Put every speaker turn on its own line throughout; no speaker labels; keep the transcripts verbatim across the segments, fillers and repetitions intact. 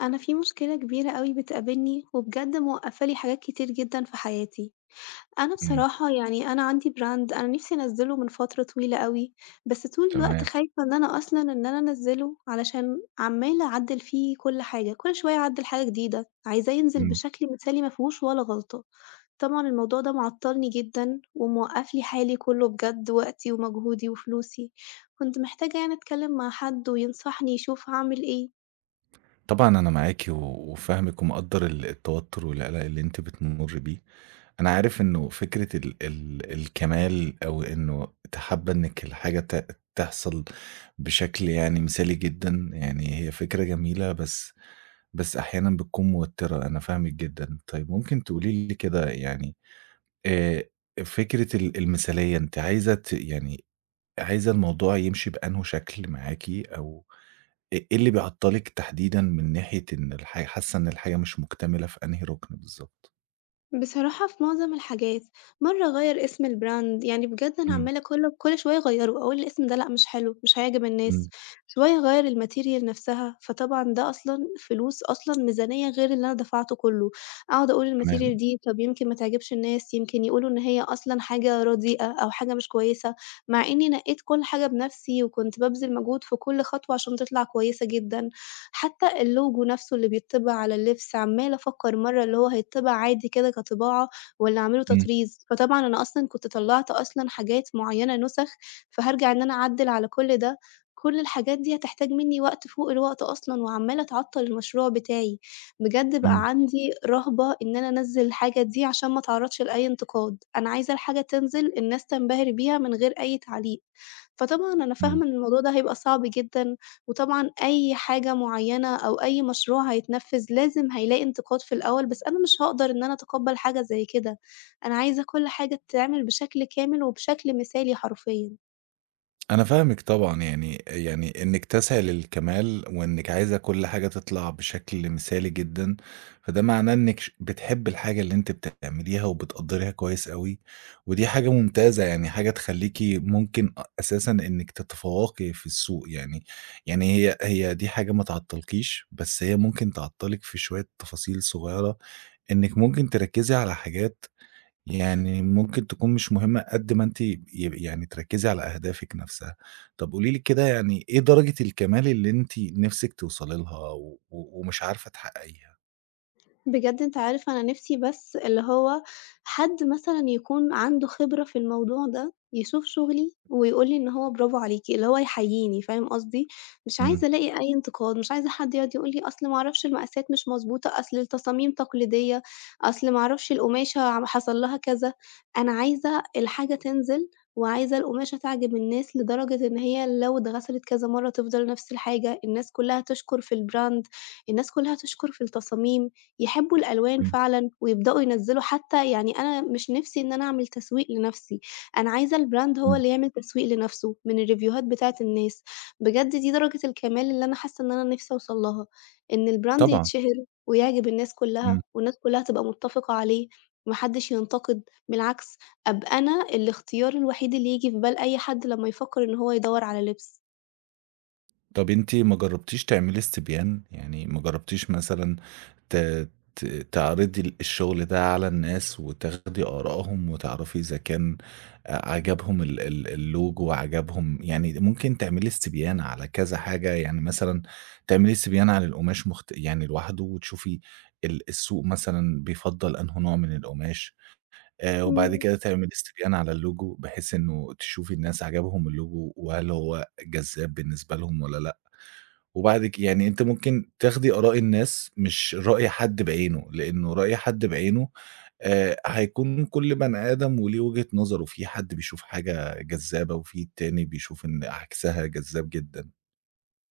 أنا في مشكلة كبيرة أوي بتقابلني، وبجد موقفة لي حاجات كتير جدًا في حياتي. أنا
إمم،
بصراحة يعني أنا عندي brand أنا نفسي أنزّله من فترة طويلة أوي، بس طول الوقت
تمام،
خايفة إن أنا أصلًا إن أنا أنزّله، علشان عمّالة أعدّل فيه كل حاجة، كل شوية أعدّل حاجة جديدة، عايزاه ينزل
إمم.
بشكل مثالي ما فيهوش ولا غلطة. طبعًا الموضوع ده معطّلني جدًا، وموقّف لي حالي كله بجد وقتي ومجهودي وفلوسي. كنت محتاجة يعني أتكلم مع حد وينصحني يشوف هاعمل إيه.
طبعًا أنا معاكِ و وفاهمِك ومقدّر ال التوتر والقلق اللي أنتِ بتمُرّي بيه. أنا عارف إنه فكرة ال ال الكمال أو إنه أنتِ حابة إنِّك الحاجة ت تحصل بشكل يعني مثالي جدًا، يعني هي فكرة جميلة بس بس أحيانًا بتكون موتِّرة، أنا فاهمِك جدًا. طيب ممكن تقولي لي كده يعني آآ فكرة ال المثالية أنتِ عايزة ت يعني عايزة الموضوع يمشي بأنهو شكل معاكِ أو إ إيه اللي بيعطّلِك تحديدًا من ناحية إن الحاجة حاسة إن الحاجة مش مكتملة في أنهي رُكن بالضبط؟
بصراحة في معظم الحاجات، مرّة أغيّر اسم الbrand يعني بجد أنا
إمم،
عمّالة كل كل شوية أغيّره، أقول الاسم ده لأ مش حلو، مش هيعجب الناس،
إمم،
شوية أغيّر الmaterial نفْسها، فطبعًا ده أصلًا فلوس أصلًا ميزانية غير اللي أنا دفعته كلّه، أقعد أقول الmaterial
تمام،
دي طَب يمكن ما تعجبش الناس، يمكن يقولوا إن هي أصلًا حاجة رديئة أو حاجة مش كويسة، مع إني نقّيت كل حاجة بنفْسي وكنت بابذل مجهود في كل خطوة عشان تطلع كويسة جدًا. حتى الLogo نفسه اللي بيتّبع على اللبس، عمّالة أفكّر مرّة اللي هو هيتّبع عادي كده كطباعة والّا أعمله
إمم،
تطريز، فطبعًا أنا أصلًا كنت طلّعت أصلًا حاجات معيّنة نُسَخ، فهارجع إن أنا أعدِّل على كل ده، كل الحاجات دي هتحتاج منّي وقت فوق الوقت أصلًا وعمّالة تعطّل المشروع بتاعي، بجد بقى
إمم،
عندي رهبة إن أنا أنزّل الحاجة دي عشان ما اتعرّضش لأي انتقاد، أنا عايزة الحاجة تنزل الناس تنبهر بيها من غير أي تعليق. فطبعًا أنا
إمم.
فاهمة إن الموضوع ده هيبقى صعب جدًا، وطبعًا أي حاجة معيّنة أو أي مشروع هيتنفّذ لازم هيلاقي انتقاد في الأول، بس أنا مش هاقدر إن أنا أتقبّل حاجة زي كده، أنا عايزة كل حاجة تتعمل بشكل كامل وبشكل مثالي حرفيًا.
أنا فاهمِك طبعًا، يعني يعني إنِّك تسعي للكمال وإنِّك عايزة كل حاجة تطلع بشكل مثالي جدًا، فده معناه إنِّك ش بتحبّي الحاجة اللي أنتِ بتعمليها وبتقدّريها كويس أوي، ودي حاجة ممتازة، يعني حاجة تخلّيكِ ممكن أ أساسًا إنِّك تتفوّقي في السوق يعني، يعني هي هي دي حاجة ما تعطّلكيش، بس هي ممكن تعطّلِك في شوية تفاصيل صغيرة، إنِّك ممكن تركّزي على حاجات يعني ممكن تكون مش مهمة قد ما أنتِ ي يعني تركّزي على أهدافِك نفسها. طب قولي لي كده يعني إيه درجة الكمال اللي أنتِ نِفْسِك توصلي لها و و ومش عارفة تحققيها؟
بجد أنت عارف أنا نِفْسي بس اللي هو حد مثلًا يكون عنده خبرة في الموضوع ده، يشوف شُغلي ويقول لي إن هو برافو عليكِ، اللي هو يحيّيني، فاهم قصدي؟ مش
إمم،
عايزة ألاقي أي انتقاد، مش عايزة حد يقعد يقول لي أصل ما أعرفش المقاسات مش مضبوطة، أصل التصاميم تقليدية، أصل ما أعرفش القماشة عم حصل لها كذا. أنا عايزة الحاجة تنزل وعايزة القماشة تعجب الناس لدرجة إن هي لو اتغسلت كذا مرّة تفضل نَفْس الحاجة، الناس كُلّها تشكُر في الbrand، الناس كُلّها تشكُر في التصاميم. يحبّوا الألوان
إمم،
فعلًا ويبدؤوا ينزّلوا حتى يعني أنا مش نِفْسي إن أنا أعمل تسويق لنَفْسي، أنا عايزة الbrand هو
إمم،
اللي يعمل تسويق لنَفْسه من الريفيوهات بتاعة الناس، بجد دي درجة الكمال اللي أنا حاسّة إن أنا نِفْسي أوصل لها، إن الbrand
طبعًا،
يتشهر ويعجب الناس كُلّها
إمم.
والناس كُلّها تبقى متّفقة عليه، ما حدّش ينتقد، بالعكس أبقى أنا الاختيار الوحيد اللي ييجي في بال أي حد لمّا يفكّر إن هو يدوّر على لِبْس.
طب أنتِ ما جرّبتيش تعملي استبيان؟ يعني ما جرّبتيش مثلًا ت ت تعرضي ال الشغل ده على الناس وتاخدي آرائهم وتعرفي إذا كان أ عجبهم ال ال الLogo عجبهم يعني ممكن تعملي استبيان على كذا حاجة، يعني مثلًا تعملي استبيان على القماش مخت يعني لوحده وتشوفي ال السوق مثلًا بيفضّل أنهو نوع من القماش، آآ وبعد
إمم.
كده تعملي استبيان على الLogo بحيث إنه تشوفي الناس عجبهم الLogo وهل هو جذاب بالنسبة لهم والّا لأ. وبعد ك يعني أنتِ ممكن تاخدي آراء الناس مش رأي حد بعينه، لإنه رأي حد بعينه آآ، هيكون كل بني آدم وليه وجهة نظره، في حد بيشوف حاجة جذابة وفي التاني بيشوف إن عكسها جذاب جدًا.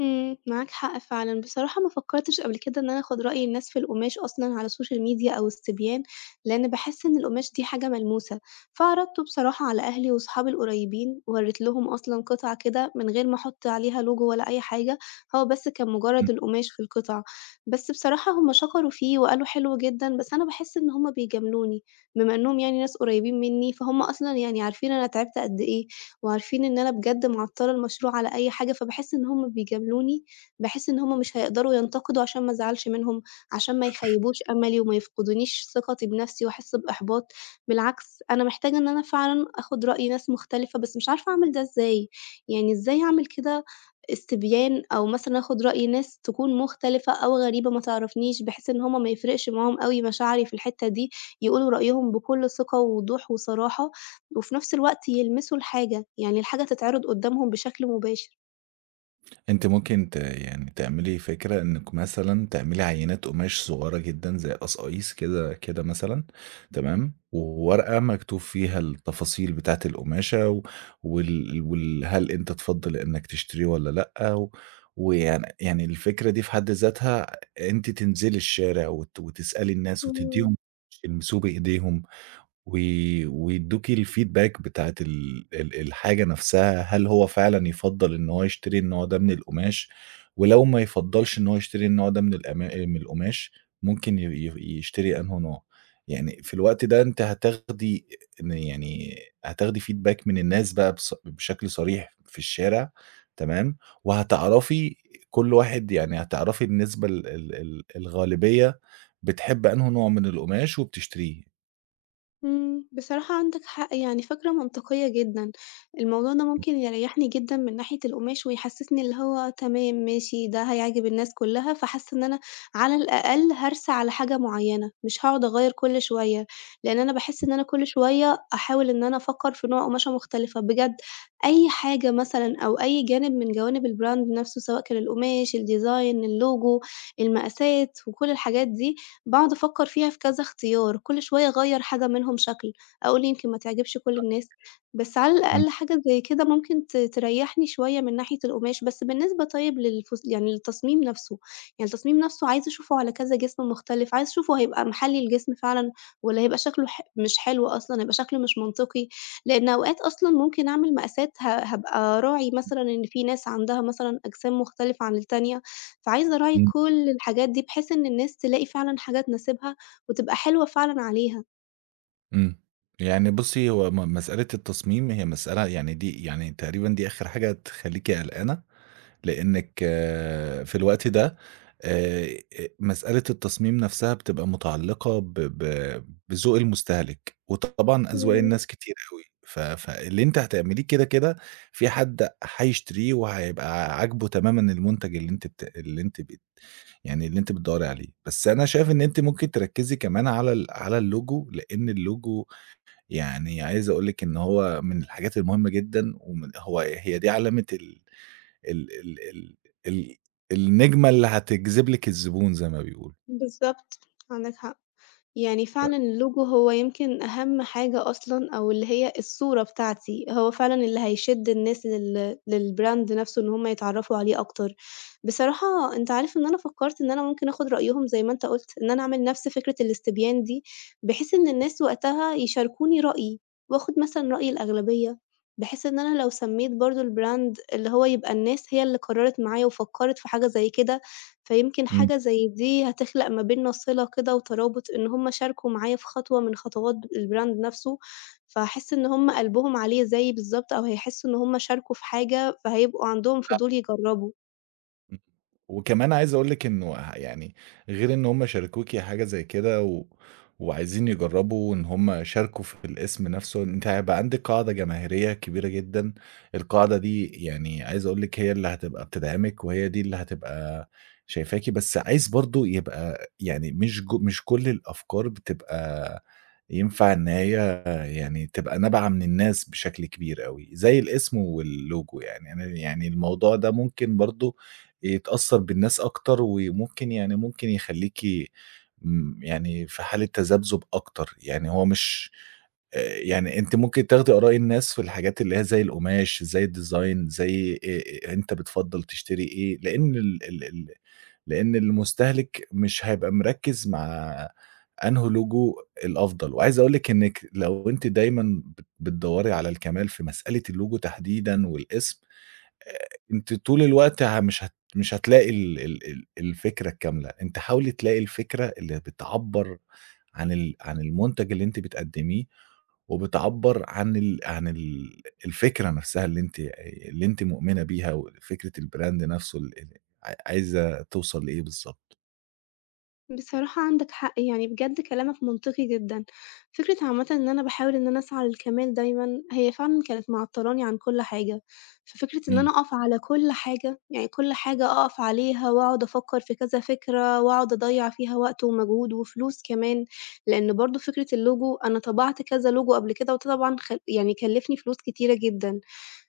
إمم، معاك حق فعلًا، بصراحة ما فكّرتش قبل كده إن أنا آخُد رأي الناس في القماش أصلًا على السوشيال ميديا أو الصبيان، لإن باحس إن القماش دي حاجة ملموسة، فعرضته بصراحة على أهلي وصحابي القريبين، ورّيت لهم أصلًا قطعة كده من غير ما أحُط عليها logo ولا أي حاجة، هو بس كان مجرّد القماش في القطعة، بس بصراحة هم شكروا فيه وقالوا حلو جدًا، بس أنا باحس إن هم بيجاملوني، بما إنّهم يعني ناس قريبين منّي، فهُم أصلًا يعني عارفين أنا تعبت قد إيه. وعارفين إن أنا بجد معطّلة المشروع على أي حاجة، فباحس إن هُم بيجاملوني، باحس إن هُم مش هيقدروا ينتقدوا عشان ما أزعلش منهم، عشان ما يخيّبوش أملي وما يفقدونيش ثقتي بنفسي وأحس بإحباط، بالعكس أنا محتاجة إن أنا فعلًا آخُد رأي ناس مختلفة، بس مش عارفة أعمل ده إزاي، يعني إزاي أعمل كده استبيان أو مثلًا آخُد رأي ناس تكون مختلفة أو غريبة ما تعرفنيش، بحيث إن هُم ما يفرقش معاهم أوي مشاعري في الحتّة دي، يقولوا رأيهم بكل ثقة ووضوح وصراحة. وفي نفس الوقت يلمسوا الحاجة، يعني الحاجة تتعرض قدّامهم بشكل مباشر.
أنتِ ممكن ت يعني تعملي فكرة إنِّك مثلًا تعملي عينات قماش صغيرة جدًا زي قصاقيص كده كده مثلًا تمام، وورقة مكتوب فيها التفاصيل بتاعة القماشة و وال وال هل أنت تفضّل إنّك تشتريه والّا لأ، و ويعني يعني الفكرة دي في حد ذاتها أنتِ تنزلي الشارع وت وتسألي الناس
إمم.
وتدّيهم يلمسوه بإيديهم. و ويدّوكِ الfeedback بتاعة ال ال الحاجة نفْسها، هل هو فعلًا يفضّل إن هو يشتري النوع ده من القماش، ولو ما يفضّلش إن هو يشتري النوع ده من القما من القماش، ممكن ي ي يشتري أنهو نوع. يعني في الوقت ده أنتِ هتاخدي إن يعني هتاخدي feedback من الناس بقى بص بشكل صريح في الشارع تمام، وهتعرفي كل واحد يعني هتعرفي النسبة ال ال ال الغالبية بتحب أنهو نوع من القماش وبتشتريه.
إمم، بصراحة عندك حق، يعني فكرة منطقية جدًا، الموضوع ده ممكن يريّحني جدًا من ناحية القماش ويحسّسني اللي هو تمام ماشي، ده هيعجب الناس كلّها، فحاسة إن أنا على الأقل هارسى على حاجة معيّنة، مش هاقعد أغيّر كل شوية، لإن أنا باحس إن أنا كل شوية أحاول إن أنا أفكّر في نوع قماشة مختلفة، بجد أي حاجة مثلًا أو أي جانب من جوانب الbrand نَفْسه، سواء كان القماش، الdesign، اللوجو، المقاسات، وكل الحاجات دي، باقعد أفكّر فيها في كذا اختيار، كل شوية أغيّر حاجة منهم شكل، أقول يمكن ما تعجبش كل الناس، بس على
إمم،
الأقل حاجة زي كده ممكن ت تريّحني شوية من ناحية القماش، بس بالنسبة طيب للفس يعني للتصميم نَفْسه، يعني التصميم نَفْسه عايزة أشوفه على كذا جسم مختلف، عايزة أشوفه هيبقى محلّي الجسم فعلًا والّا هيبقى شكله ح مش حلو أصلًا، هيبقى شكله مش منطقي، لإن أوقات أصلًا ممكن أعمل مقاسات ه هابقى راعي مثلًا إن في ناس عندها مثلًا أجسام مختلفة عن التانية. فعايزة أراعي
إمم.
كل الحاجات دي، بحيث إن الناس تلاقي فعلًا حاجة تناسبها وتبقى حلوة فعلًا عليها.
إمم. يعني بُصّي، هو م مسألة التصميم هي مسألة يعني دي يعني تقريبًا دي آخر حاجة تخلّيكِ قلقانة، لإنِّك آه، في الوقت ده آآ أ مسألة التصميم نَفْسها بتبقى مُتعلّقة ب ب بذوق المستهلك، وطبعًا أذواق
إمم،
الناس كتير أوي، ف فاللي أنتِ هتعمليه كده، كده في حد هيشتريه وهيبقى عاجبه تمامًا المنتج اللي أنتِ بت اللي أنتِ بت يعني اللي أنتِ بتدوّري عليه. بس أنا شايف إن أنتِ ممكن تركّزي كمان على ال على اللوجو، لإن اللوجو يعني عايز أقول لِك إن هو من الحاجات المهمة جدًا، ومن هو هي دي علامة ال ال ال ال ال النجمة اللي هتجذب لِك الزبون زي ما بيقولوا،
بالضبط، عندك حق. يعني
ف
فعلًا اللوجو هو يمكن أهم حاجة أصلًا أو اللي هي الصورة بتاعتي، هو فعلًا اللي هيشد الناس لل للbrand نفسه إن هُم يتعرّفوا عليه أكتر. بصراحة أنت عارف إن أنا فكّرت إن أنا ممكن آخُد رأيهم زي ما أنت قُلت، إن أنا أعمل نفس فكرة الاستبيان دي، بحيث إن الناس وقتها يشاركوني رأيي وآخُد مثلًا رأي الأغلبية، بحيث إن أنا لو سمّيت برضه الbrand اللي هو يبقى الناس هي اللي قرّرت معايا وفكّرت في حاجة زي كده، فيمكن
إمم.
حاجة زي دي هتخلق ما بيننا صِلة كده وترابط، إن هُم شاركوا معايا في خطوة من خطوات الbrand نَفْسه، فهاحس إن هُم قلبهم عليه زيي بالضبط أو هيحسّوا إن هُم شاركوا في حاجة، فهيبقوا عندهم فضول يجرّبوا.
إمم، وكمان عايز أقول لِك إنه ه يعني غير إن هُم شاركوكِ حاجة زي كده و وعايزين يجرّبوا إن هُم شاركوا في الاسم نفسه، أنتِ هيبقى عندِك قاعدة جماهيرية كبيرة جدًا، القاعدة دي يعني عايز أقول لِك هي اللي هتبقى بتدعمِك وهي دي اللي هتبقى شايفاكِ، بس عايز برضه يبقى يعني مش ج مش كل الأفكار بتبقى ينفع إن هي يعني تبقى نابعة من الناس بشكل كبير أوي، زي الاسم والLogo يعني أنا يعني الموضوع ده ممكن برضه يتأثّر بالناس أكتر، وممكن يعني ممكن يخلّيكِ امم، يعني في حالة تذبذب أكتر، يعني هو مش آآ، يعني أنتِ ممكن تاخدي آراء الناس في الحاجات اللي هي زي القماش، زي الdesign زي آآ، أنت بتفضّل تشتري إيه، لإن ال ال ال لإن المستهلك مش هيبقى مركّز مع أنهو logo الأفضل، وعايز أقول لِك إنِّك لو أنتِ دايمًا بت بتدوّري على الكمال في مسألة الlogo تحديدًا والاسم آآ أنتِ طول الوقت ه مش هت مش هتلاقي ال ال ال الفكرة الكاملة، أنتِ حاولي تلاقي الفكرة اللي بتعبّر عن ال عن المنتج اللي أنتِ بتقدّميه، وبتعبّر عن ال عن ال الفكرة نفسها اللي أنتِ اللي أنتِ مؤمنة بيها، وفكرة الbrand نفسه ال ال ع عايزة توصل لإيه بالضبط.
بصراحة عندك حق، يعني بجد كلامك منطقي جدًا. فكرة عامةً إن أنا باحاول إن أنا أسعى للكمال دايمًا، هي فعلًا كانت معطّلاني عن كل حاجة. ففكرة إن
إمم،
أنا أقف على كل حاجة، يعني كل حاجة أقف عليها وأقعد أفكّر في كذا فكرة وأقعد أضيّع فيها وقت ومجهود وفلوس كمان، لإن برضه فكرة الLogo أنا طبعت كذا Logo قبل كده وده طبعًا خ يعني كلّفني فلوس كتيرة جدًا.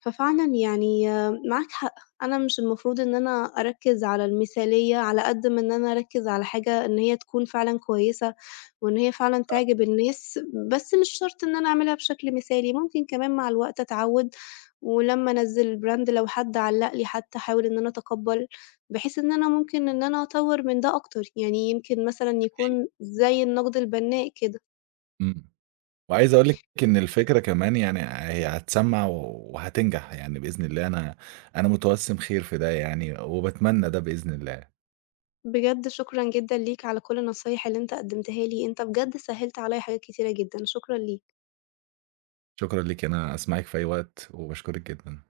ففعلًا يعني آه، معاك حق، أنا مش المفروض إن أنا أركّز على المثالية على قد ما إن أنا أركّز على حاجة إن هي تكون فعلًا كويسة، وإن هي فعلًا تعجب الناس، بس مش شرط إن أنا أعملها بشكل مثالي، ممكن كمان مع الوقت أتعوّد، ولمّا أنزّل brand لو حد علّق لي حتى أحاول إن أنا أتقبّل، بحيث إن أنا ممكن إن أنا أطوّر من ده أكتر، يعني يمكن مثلًا يكون زي النقد البناء كده.
إمم. وعايز أقول لِك إن الفكرة كمان يعني هي هتسمّع و- وهتنجح يعني بإذن الله، أنا أنا متوسّم خير في ده يعني، وباتمنى ده بإذن الله.
بجد شكرًا جدًا ليك على كل النصايح اللي أنت قدّمتها لي، أنت بجد سهّلت عليّا حاجات كتيرة جدًا، شكرًا ليك.
شكرًا ليكِ، أنا أسمعِك في أي وقت، وباشكرِك جدًا.